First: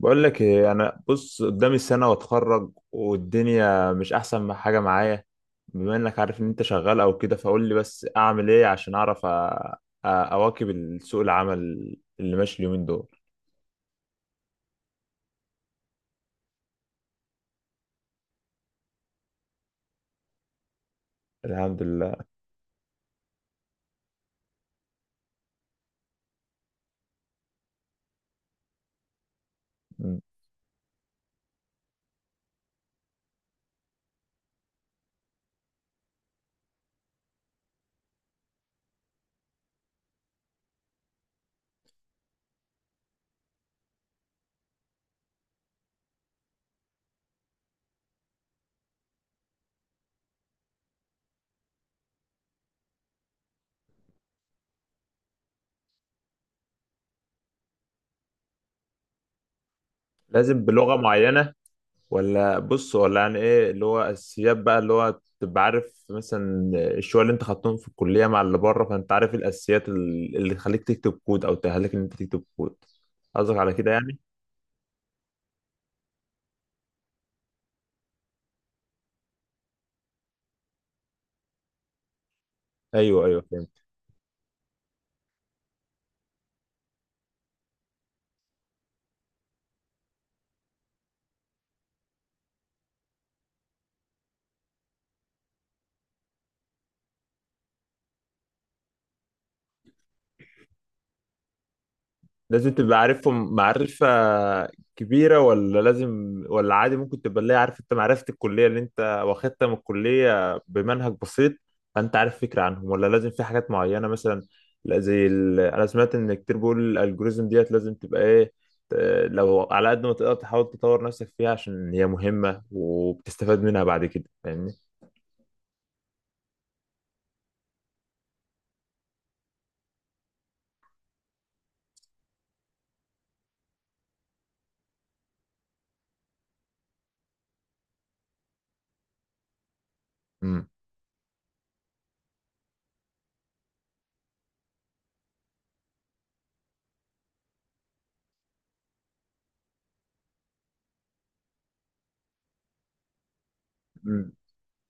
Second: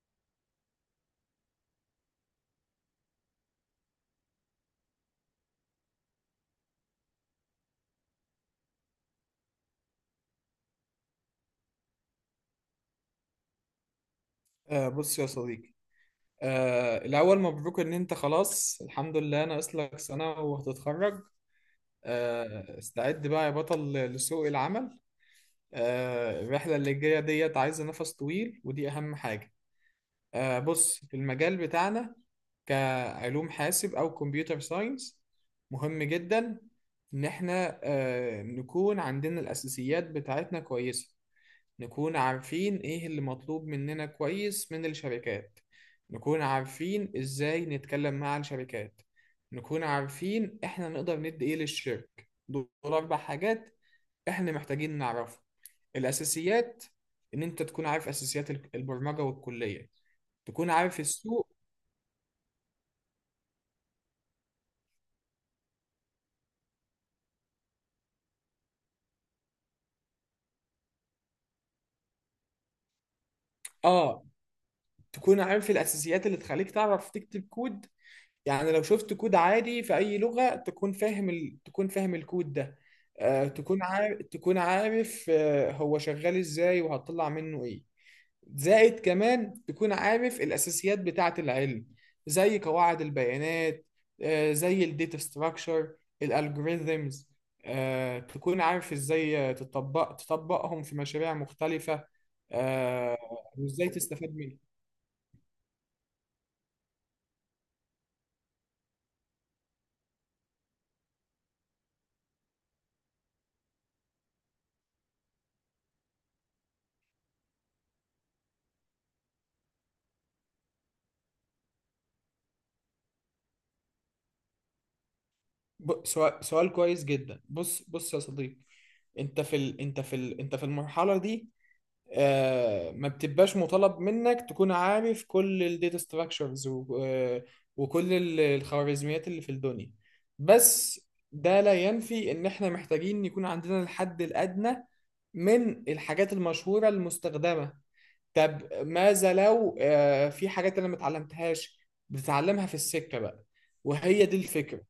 بقول لك ايه؟ انا بص قدامي سنه واتخرج، والدنيا مش احسن ما حاجه معايا. بما انك عارف ان انت شغال او كده، فقول لي بس اعمل ايه عشان اعرف اواكب سوق العمل اللي ماشي اليومين دول. بص يا صديقي. الأول مبروك إن أنت، خلاص الحمد لله، ناقص لك سنة وهتتخرج. الحمد لله. استعد بقى يا بطل لسوق العمل. الرحلة اللي جاية ديت عايزة نفس طويل، ودي أهم حاجة. م. بص، المجال بتاعنا كعلوم حاسب أو كمبيوتر ساينس مهم جدا. إن إحنا نكون عندنا الأساسيات بتاعتنا كويسة، نكون عارفين ايه اللي مطلوب مننا كويس من الشركات، نكون عارفين ازاي نتكلم مع الشركات، نكون عارفين احنا نقدر ندي ايه للشركة. دول اربع حاجات احنا محتاجين نعرفها. الاساسيات، ان انت تكون عارف اساسيات البرمجة والكلية. لازم تكون بلغه عارف السوق. معينه؟ ولا بص، ولا يعني ايه اللي هو اساسيات بقى، اللي هو تبقى عارف مثلا الشويه اللي انت خدتهم في الكليه مع اللي بره، فانت عارف إيه الاساسيات اللي تخليك تكتب كود او تأهلك ان انت تكتب كود؟ قصدك على كده يعني؟ اه، تكون عارف الاساسيات اللي تخليك تعرف تكتب كود. يعني لو شفت كود عادي في أي لغة، تكون فاهم الكود ده. ايوه ايوه، فهمت. تكون عارف هو شغال ازاي وهتطلع منه ايه. زائد كمان تكون عارف الأساسيات بتاعة العلم، زي قواعد البيانات، زي الداتا ستراكشر، الالجوريزمز. تكون عارف ازاي تطبقهم في مشاريع مختلفة، لازم تبقى آه، عارفهم وازاي معرفة تستفاد منهم. كبيرة؟ ولا لازم، ولا عادي ممكن تبقى اللي هي عارف انت معرفة الكلية اللي انت واخدتها من الكلية بمنهج بسيط، فانت عارف فكرة عنهم؟ ولا لازم في حاجات معينة مثلا؟ لا، زي ال... انا سمعت ان كتير بيقول الالجوريزم ديت لازم تبقى ايه، ت- لو على قد ما تقدر تحاول تطور نفسك فيها، عشان هي مهمة وبتستفاد منها بعد كده. فاهمني؟ سؤال كويس جدا. بص بص يا صديقي، انت في المرحله دي. ما بتبقاش مطالب منك تكون عارف كل الداتا ستراكشرز و... آه، وكل الخوارزميات اللي في الدنيا، امم. بس ده لا ينفي ان احنا محتاجين يكون عندنا الحد الادنى من الحاجات المشهوره المستخدمه. طب ماذا لو في حاجات انا ما اتعلمتهاش؟ بتتعلمها في السكه بقى، وهي مم. دي الفكره.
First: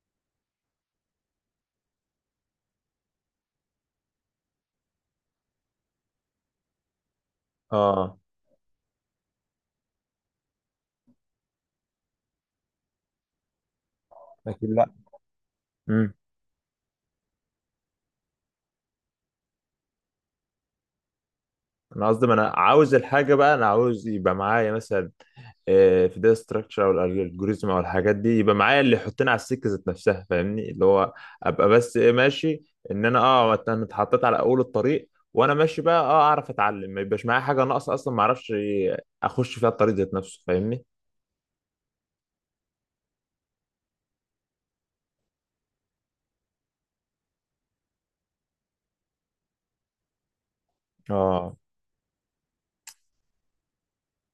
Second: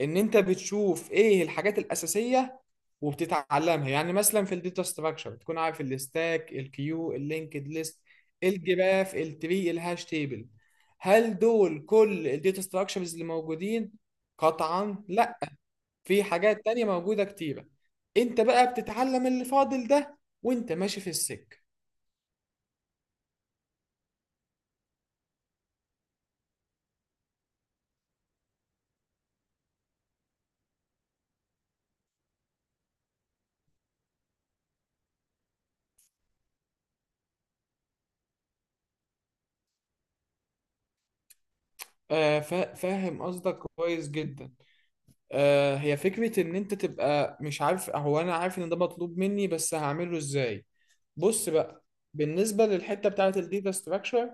ان انت بتشوف ايه الحاجات الاساسيه وبتتعلمها. يعني مثلا في الداتا ستراكشر بتكون عارف الستاك، الكيو، اللينكد ليست، اه. الجراف، التري، الهاش تيبل. هل دول كل الداتا ستراكشرز اللي موجودين؟ لكن. لا، قطعا لا، في حاجات تانية موجوده كتيره. انت بقى بتتعلم اللي فاضل ده وانت ماشي في السك. انا قصدي، ما انا عاوز الحاجه بقى، انا عاوز يبقى معايا مثلا في داتا ستراكشر او الالجوريزم او الحاجات دي، يبقى معايا اللي يحطني على السكه ذات نفسها، فاهمني؟ اللي هو ابقى بس ايه ماشي. ان انا اه انا اتحطيت على اول الطريق، وانا ماشي بقى اه اعرف اتعلم، ما يبقاش معايا حاجه ناقصه اصلا ما اعرفش اخش فيها الطريق ذات نفسه، فاهمني؟ فاهم قصدك كويس جدا. هي فكرة إن أنت تبقى مش عارف، هو أنا عارف إن ده مطلوب مني بس هعمله إزاي. بص اه. بقى، بالنسبة للحتة بتاعة الداتا ستراكشر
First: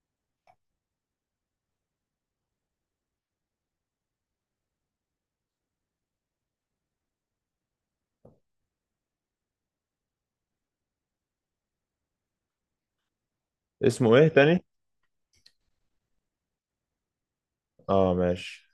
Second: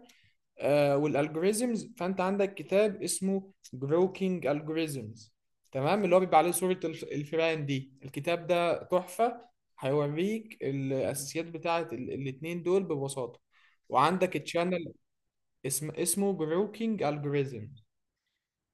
والالجوريزمز، فأنت عندك كتاب اسمه جروكينج الجوريزمز، تمام؟ اللي هو بيبقى عليه صورة الفئران دي. الكتاب ده تحفة، هيوريك الأساسيات بتاعة الاتنين دول ببساطة. اسمه ايه وعندك تاني؟ تشانل، اسمه جروكينج الجوريزم. اه ماشي.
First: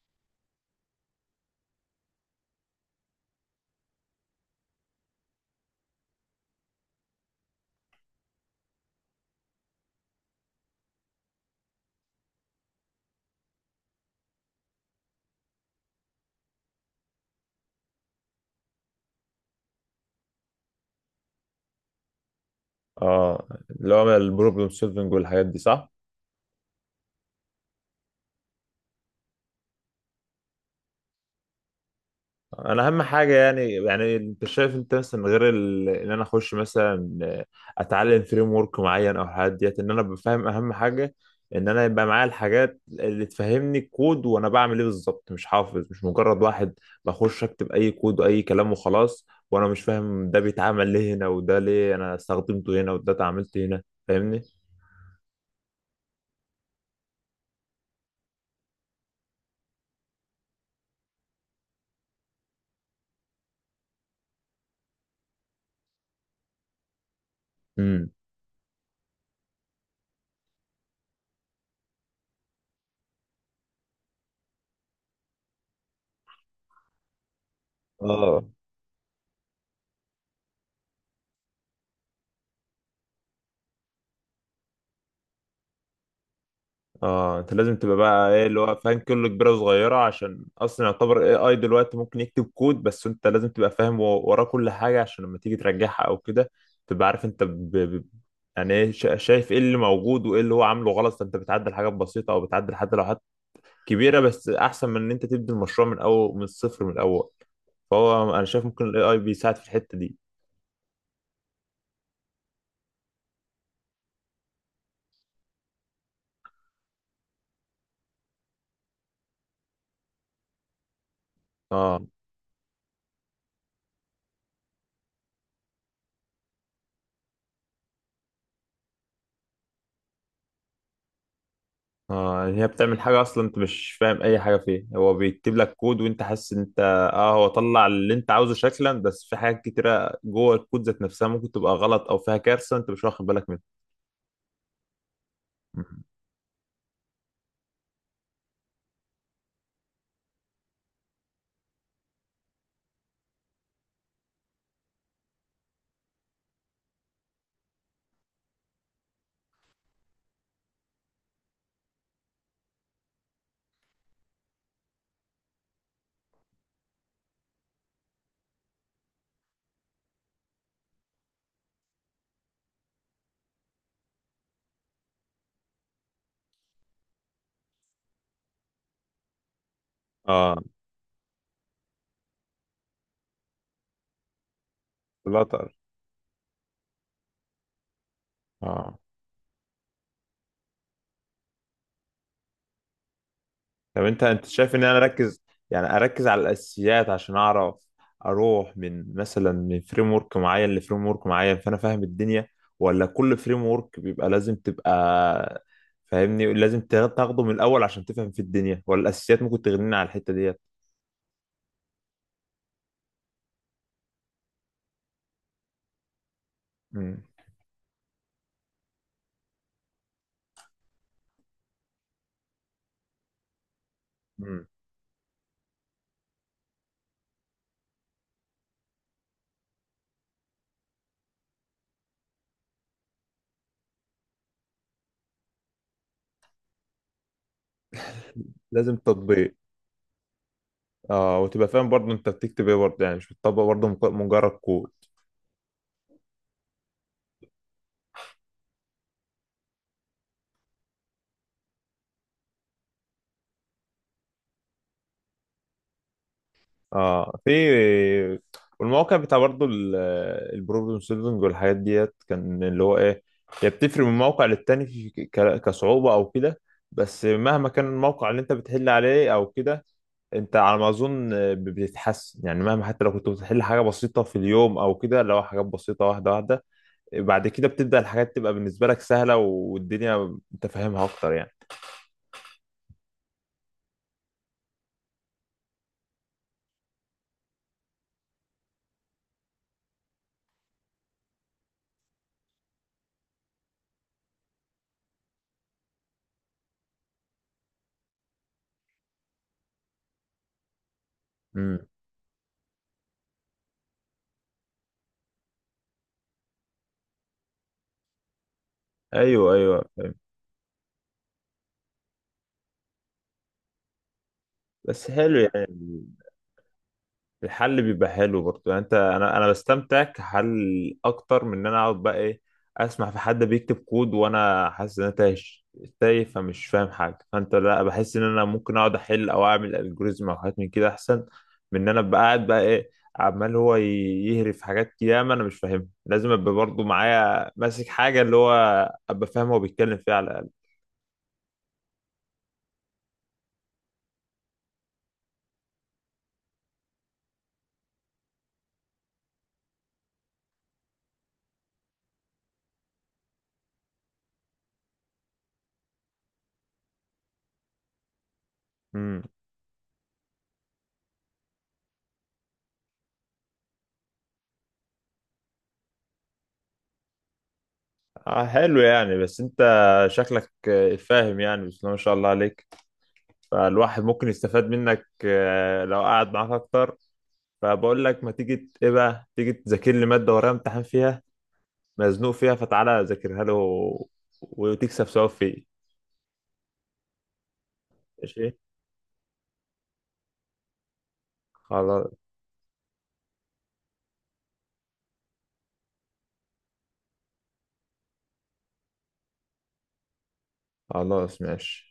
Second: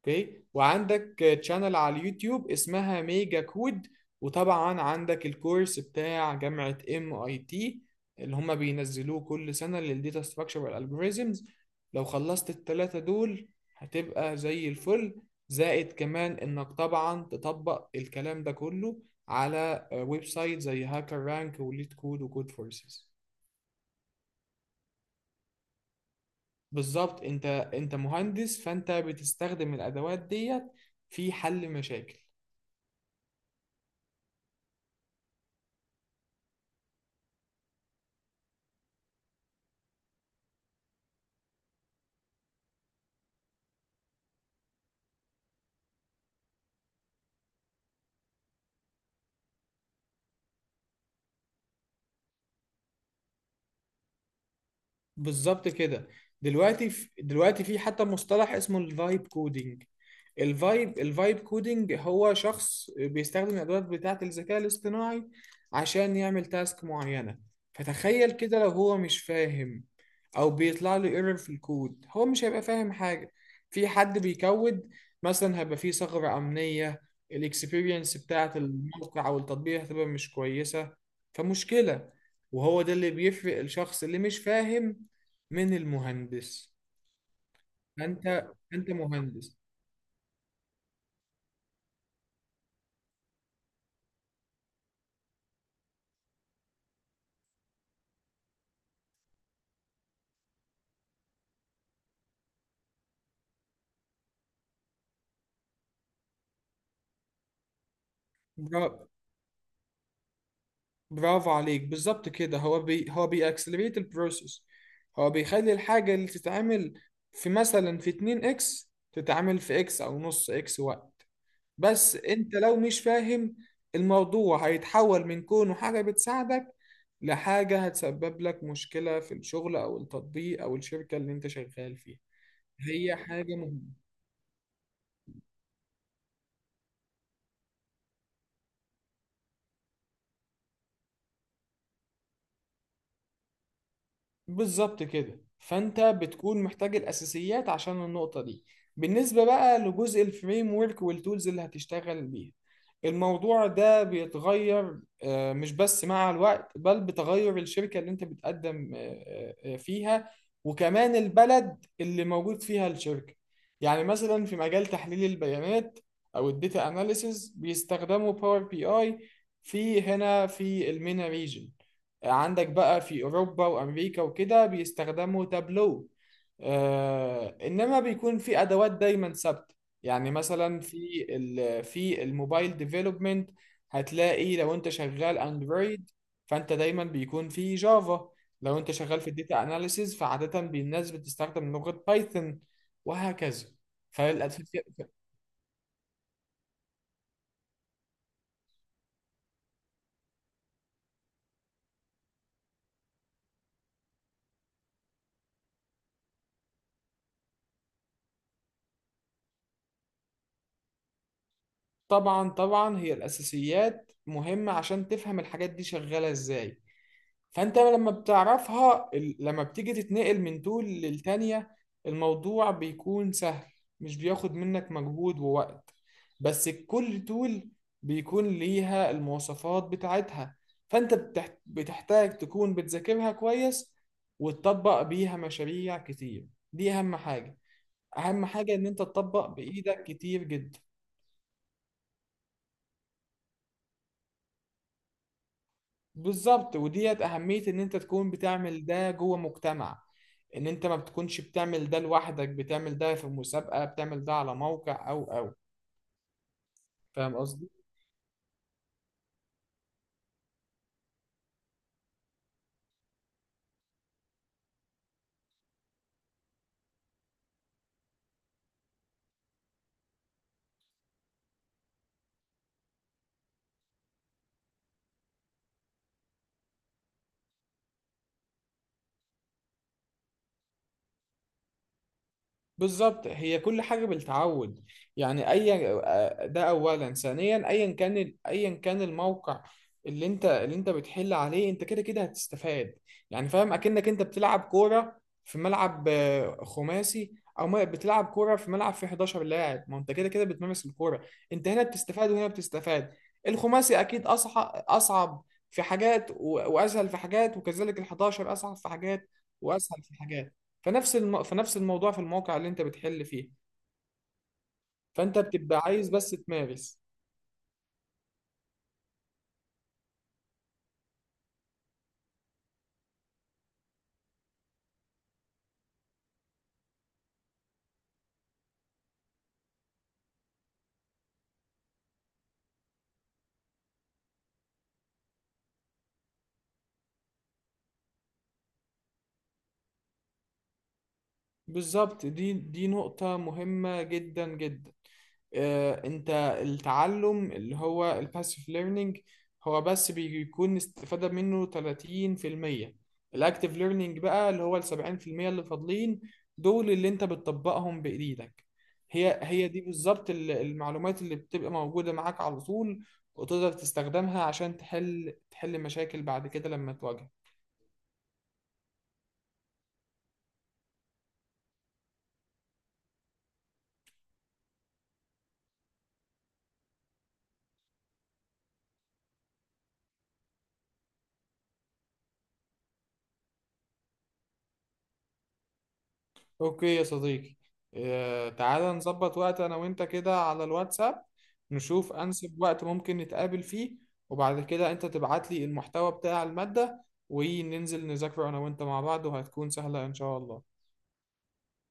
اوكي، وعندك تشانل على اليوتيوب اسمها ميجا كود. وطبعا عندك الكورس بتاع جامعة ام اي تي، اللي هم بينزلوه كل سنة للديتا ستراكشر والالجوريزمز. لو خلصت التلاتة دول هتبقى زي الفل. زائد كمان انك طبعا تطبق الكلام ده كله على ويب سايت زي هاكر رانك وليد كود وكود فورسز. اه، اللي هو البروبلم سولفنج والحاجات دي، صح؟ بالظبط. انت مهندس، فانت بتستخدم الادوات ديت في حل مشاكل. انا اهم حاجه يعني انت شايف انت مثلا غير ان انا اخش مثلا اتعلم فريم ورك معين او حاجات ديت، ان انا بفهم. اهم حاجه ان انا يبقى معايا الحاجات اللي تفهمني الكود، وانا بعمل ايه بالظبط، مش حافظ، مش مجرد واحد بخش اكتب اي كود واي كلام وخلاص، وانا مش فاهم ده بيتعمل ليه هنا، وده ليه انا استخدمته هنا، وده اتعاملت هنا. فاهمني؟ بالظبط كده. دلوقتي في حتى مصطلح اسمه الفايب كودينج. الفايب كودينج هو شخص بيستخدم الادوات بتاعه الذكاء الاصطناعي عشان يعمل تاسك معينه. امم. فتخيل كده لو هو مش فاهم، او بيطلع له ايرور في الكود، هو مش هيبقى فاهم حاجه. في حد بيكود مثلا، هيبقى فيه ثغره امنيه، الاكسبيرينس اه. بتاعه الموقع او التطبيق هتبقى مش كويسه، فمشكله. وهو ده اللي بيفرق الشخص اللي مش فاهم من المهندس. اه، انت لازم تبقى بقى ايه انت اللي هو انت فاهم كله، كبيره مهندس. وصغيره، عشان اصلا يعتبر اي اي دلوقتي ممكن يكتب كود، بس انت لازم تبقى فاهم وراه كل حاجه، عشان لما تيجي ترجعها او كده تبقى عارف انت يعني ايه. شايف ايه اللي موجود وايه اللي هو عامله غلط، فانت بتعدل حاجات بسيطه او بتعدل حتى لو حاجات كبيره، بس احسن من ان انت تبدي المشروع من اول، من الصفر، من الاول. فهو انا شايف ممكن الاي برا... اي بيساعد في الحته دي. برافو عليك، بالظبط كده. هو بيأكسلريت البروسيس، هو بيخلي الحاجة اللي تتعمل في، مثلا، في 2 اكس تتعمل في اكس او نص اكس وقت. اه. بس انت لو مش فاهم، الموضوع هيتحول من كونه حاجة بتساعدك لحاجة هتسبب لك مشكلة في الشغل او التطبيق او الشركة اللي انت شغال فيها. اه يعني هي بتعمل هي حاجة اصلا حاجة انت مش مهمة. فاهم اي حاجة فيها، هو بيكتب لك كود وانت حاسس ان انت. اه، هو طلع اللي انت عاوزه شكلا، بس في حاجات كتيرة جوه الكود ذات نفسها ممكن تبقى غلط او فيها كارثة انت مش واخد بالك منها. بالظبط كده، فانت مم. بتكون محتاج الاساسيات عشان النقطه دي. بالنسبه بقى لجزء الفريم ورك والتولز اللي هتشتغل بيها، الموضوع ده بيتغير، مش بس مع الوقت، بل بتغير الشركه اللي انت بتقدم فيها، وكمان البلد اللي موجود فيها الشركه. يعني مثلا في مجال تحليل البيانات او الداتا اناليسز بيستخدموا باور بي اي في هنا في المينا ريجن. عندك بقى في أوروبا وأمريكا وكده بيستخدموا تابلو. إنما بيكون في أدوات دايما ثابتة. يعني اه. مثلا في الموبايل ديفلوبمنت هتلاقي لو أنت شغال فلاتر. أندرويد، فأنت دايما بيكون في جافا. لو أنت اه. شغال في الداتا أناليسيز فعادة الناس بتستخدم لغة بايثون، وهكذا. طب انت، انت شايف ان فالأساسيات، انا اركز يعني اركز على الاساسيات، عشان اعرف اروح من مثلا من فريم ورك معين لفريم ورك معين، فانا فاهم الدنيا؟ ولا كل فريم ورك بيبقى لازم تبقى، فاهمني؟ لازم تاخده من الاول عشان تفهم في الدنيا، ولا الاساسيات ممكن تغنينا على الحتة ديت؟ طبعا طبعا، هي الأساسيات مهمة عشان تفهم الحاجات دي شغالة إزاي. مم. فانت لما بتعرفها، لما بتيجي تتنقل من دول للتانية، الموضوع بيكون سهل، مش بياخد مم. منك مجهود ووقت. بس كل تول بيكون ليها المواصفات بتاعتها، فانت بتحتاج تكون بتذاكرها كويس وتطبق بيها مشاريع كتير. دي اهم حاجة. اهم حاجة ان لازم انت تطبق تطبيق. بايدك كتير جدا. اه، وتبقى فاهم برضه انت بتكتب ايه برضه، يعني مش بتطبق برضه مجرد كود. بالظبط، وديت أهمية إن أنت تكون بتعمل ده جوه مجتمع. إن أنت ما بتكونش بتعمل ده لوحدك، بتعمل ده في مسابقة، بتعمل ده على موقع أو. فاهم اه. في. قصدي؟ والمواقع بتاع برضه البروبلم سولفنج والحاجات ديت، كان اللي هو ايه، هي بتفرق من موقع للتاني في كصعوبة او كده، بس مهما كان الموقع اللي انت بتحل عليه او كده، انت على ما اظن بتتحسن يعني. مهما، حتى لو كنت بتحل حاجة بسيطة في اليوم او كده، اللي هو حاجات بسيطة، واحدة واحدة، بعد كده بتبدأ الحاجات تبقى بالنسبة لك سهلة، والدنيا انت فاهمها اكتر يعني. بالظبط، هي كل حاجة بالتعود. يعني أي ده، أولا ثانيا أيا كان أيا كان الموقع اللي أنت بتحل عليه، أنت كده كده هتستفاد. يعني فاهم أكنك أنت بتلعب كورة في ملعب خماسي، أو ما- بتلعب كورة في ملعب فيه 11 لاعب. ما أنت كده كده بتمارس الكورة، أنت هنا امم. بتستفاد وهنا بتستفاد. الخماسي أكيد أصعب. أصعب في حاجات وأسهل في حاجات، وكذلك ال 11 أصعب في حاجات ايوه ايوه، وأسهل فاهم. في حاجات. فنفس الموضوع في الموقع اللي انت بتحل فيه، بس حلو فانت بتبقى يعني، عايز بس تمارس. الحل بيبقى حلو برضو يعني. انت انا بستمتع كحل اكتر من ان انا اقعد بقى ايه، اسمع في حد بيكتب كود وانا حاسس ان انا تايه، تايه، فمش فاهم حاجه. فانت لا، بحس ان انا ممكن اقعد احل او اعمل الجوريزم او حاجات من كده احسن من ان انا ابقى قاعد بقى ايه، عمال هو يهري في حاجات ياما انا مش فاهمها. لازم ابقى برضو معايا ماسك حاجه، اللي هو ابقى فاهم هو بيتكلم فيها على الاقل. بالظبط، دي نقطة مهمة جدا جدا. انت، التعلم اللي هو الباسيف ليرنينج هو بس بيكون استفادة منه 30%. الاكتيف ليرنينج بقى اللي هو ال 70% اللي فاضلين، دول اللي انت بتطبقهم بايديك. امم. هي دي بالظبط المعلومات اللي بتبقى موجودة معاك على طول، وتقدر تستخدمها عشان تحل مشاكل بعد كده لما تواجهك. آه حلو يعني. بس انت شكلك فاهم يعني، بس ما شاء الله عليك. فالواحد ممكن يستفاد منك لو قعد معاك اكتر. فبقول لك ما تيجي ايه بقى، تيجي تذاكر لي ماده ورايا امتحان فيها، مزنوق فيها، فتعالى ذاكرها له وتكسب ثواب فيه. اوكي يا صديقي، ماشي. تعالى نظبط وقت انا وانت كده على الواتساب، خلاص. نشوف انسب وقت ممكن نتقابل فيه، وبعد كده انت تبعت لي المحتوى بتاع المادة وننزل نذاكره انا وانت مع بعض، وهتكون سهلة ان شاء الله. خلاص ماشي.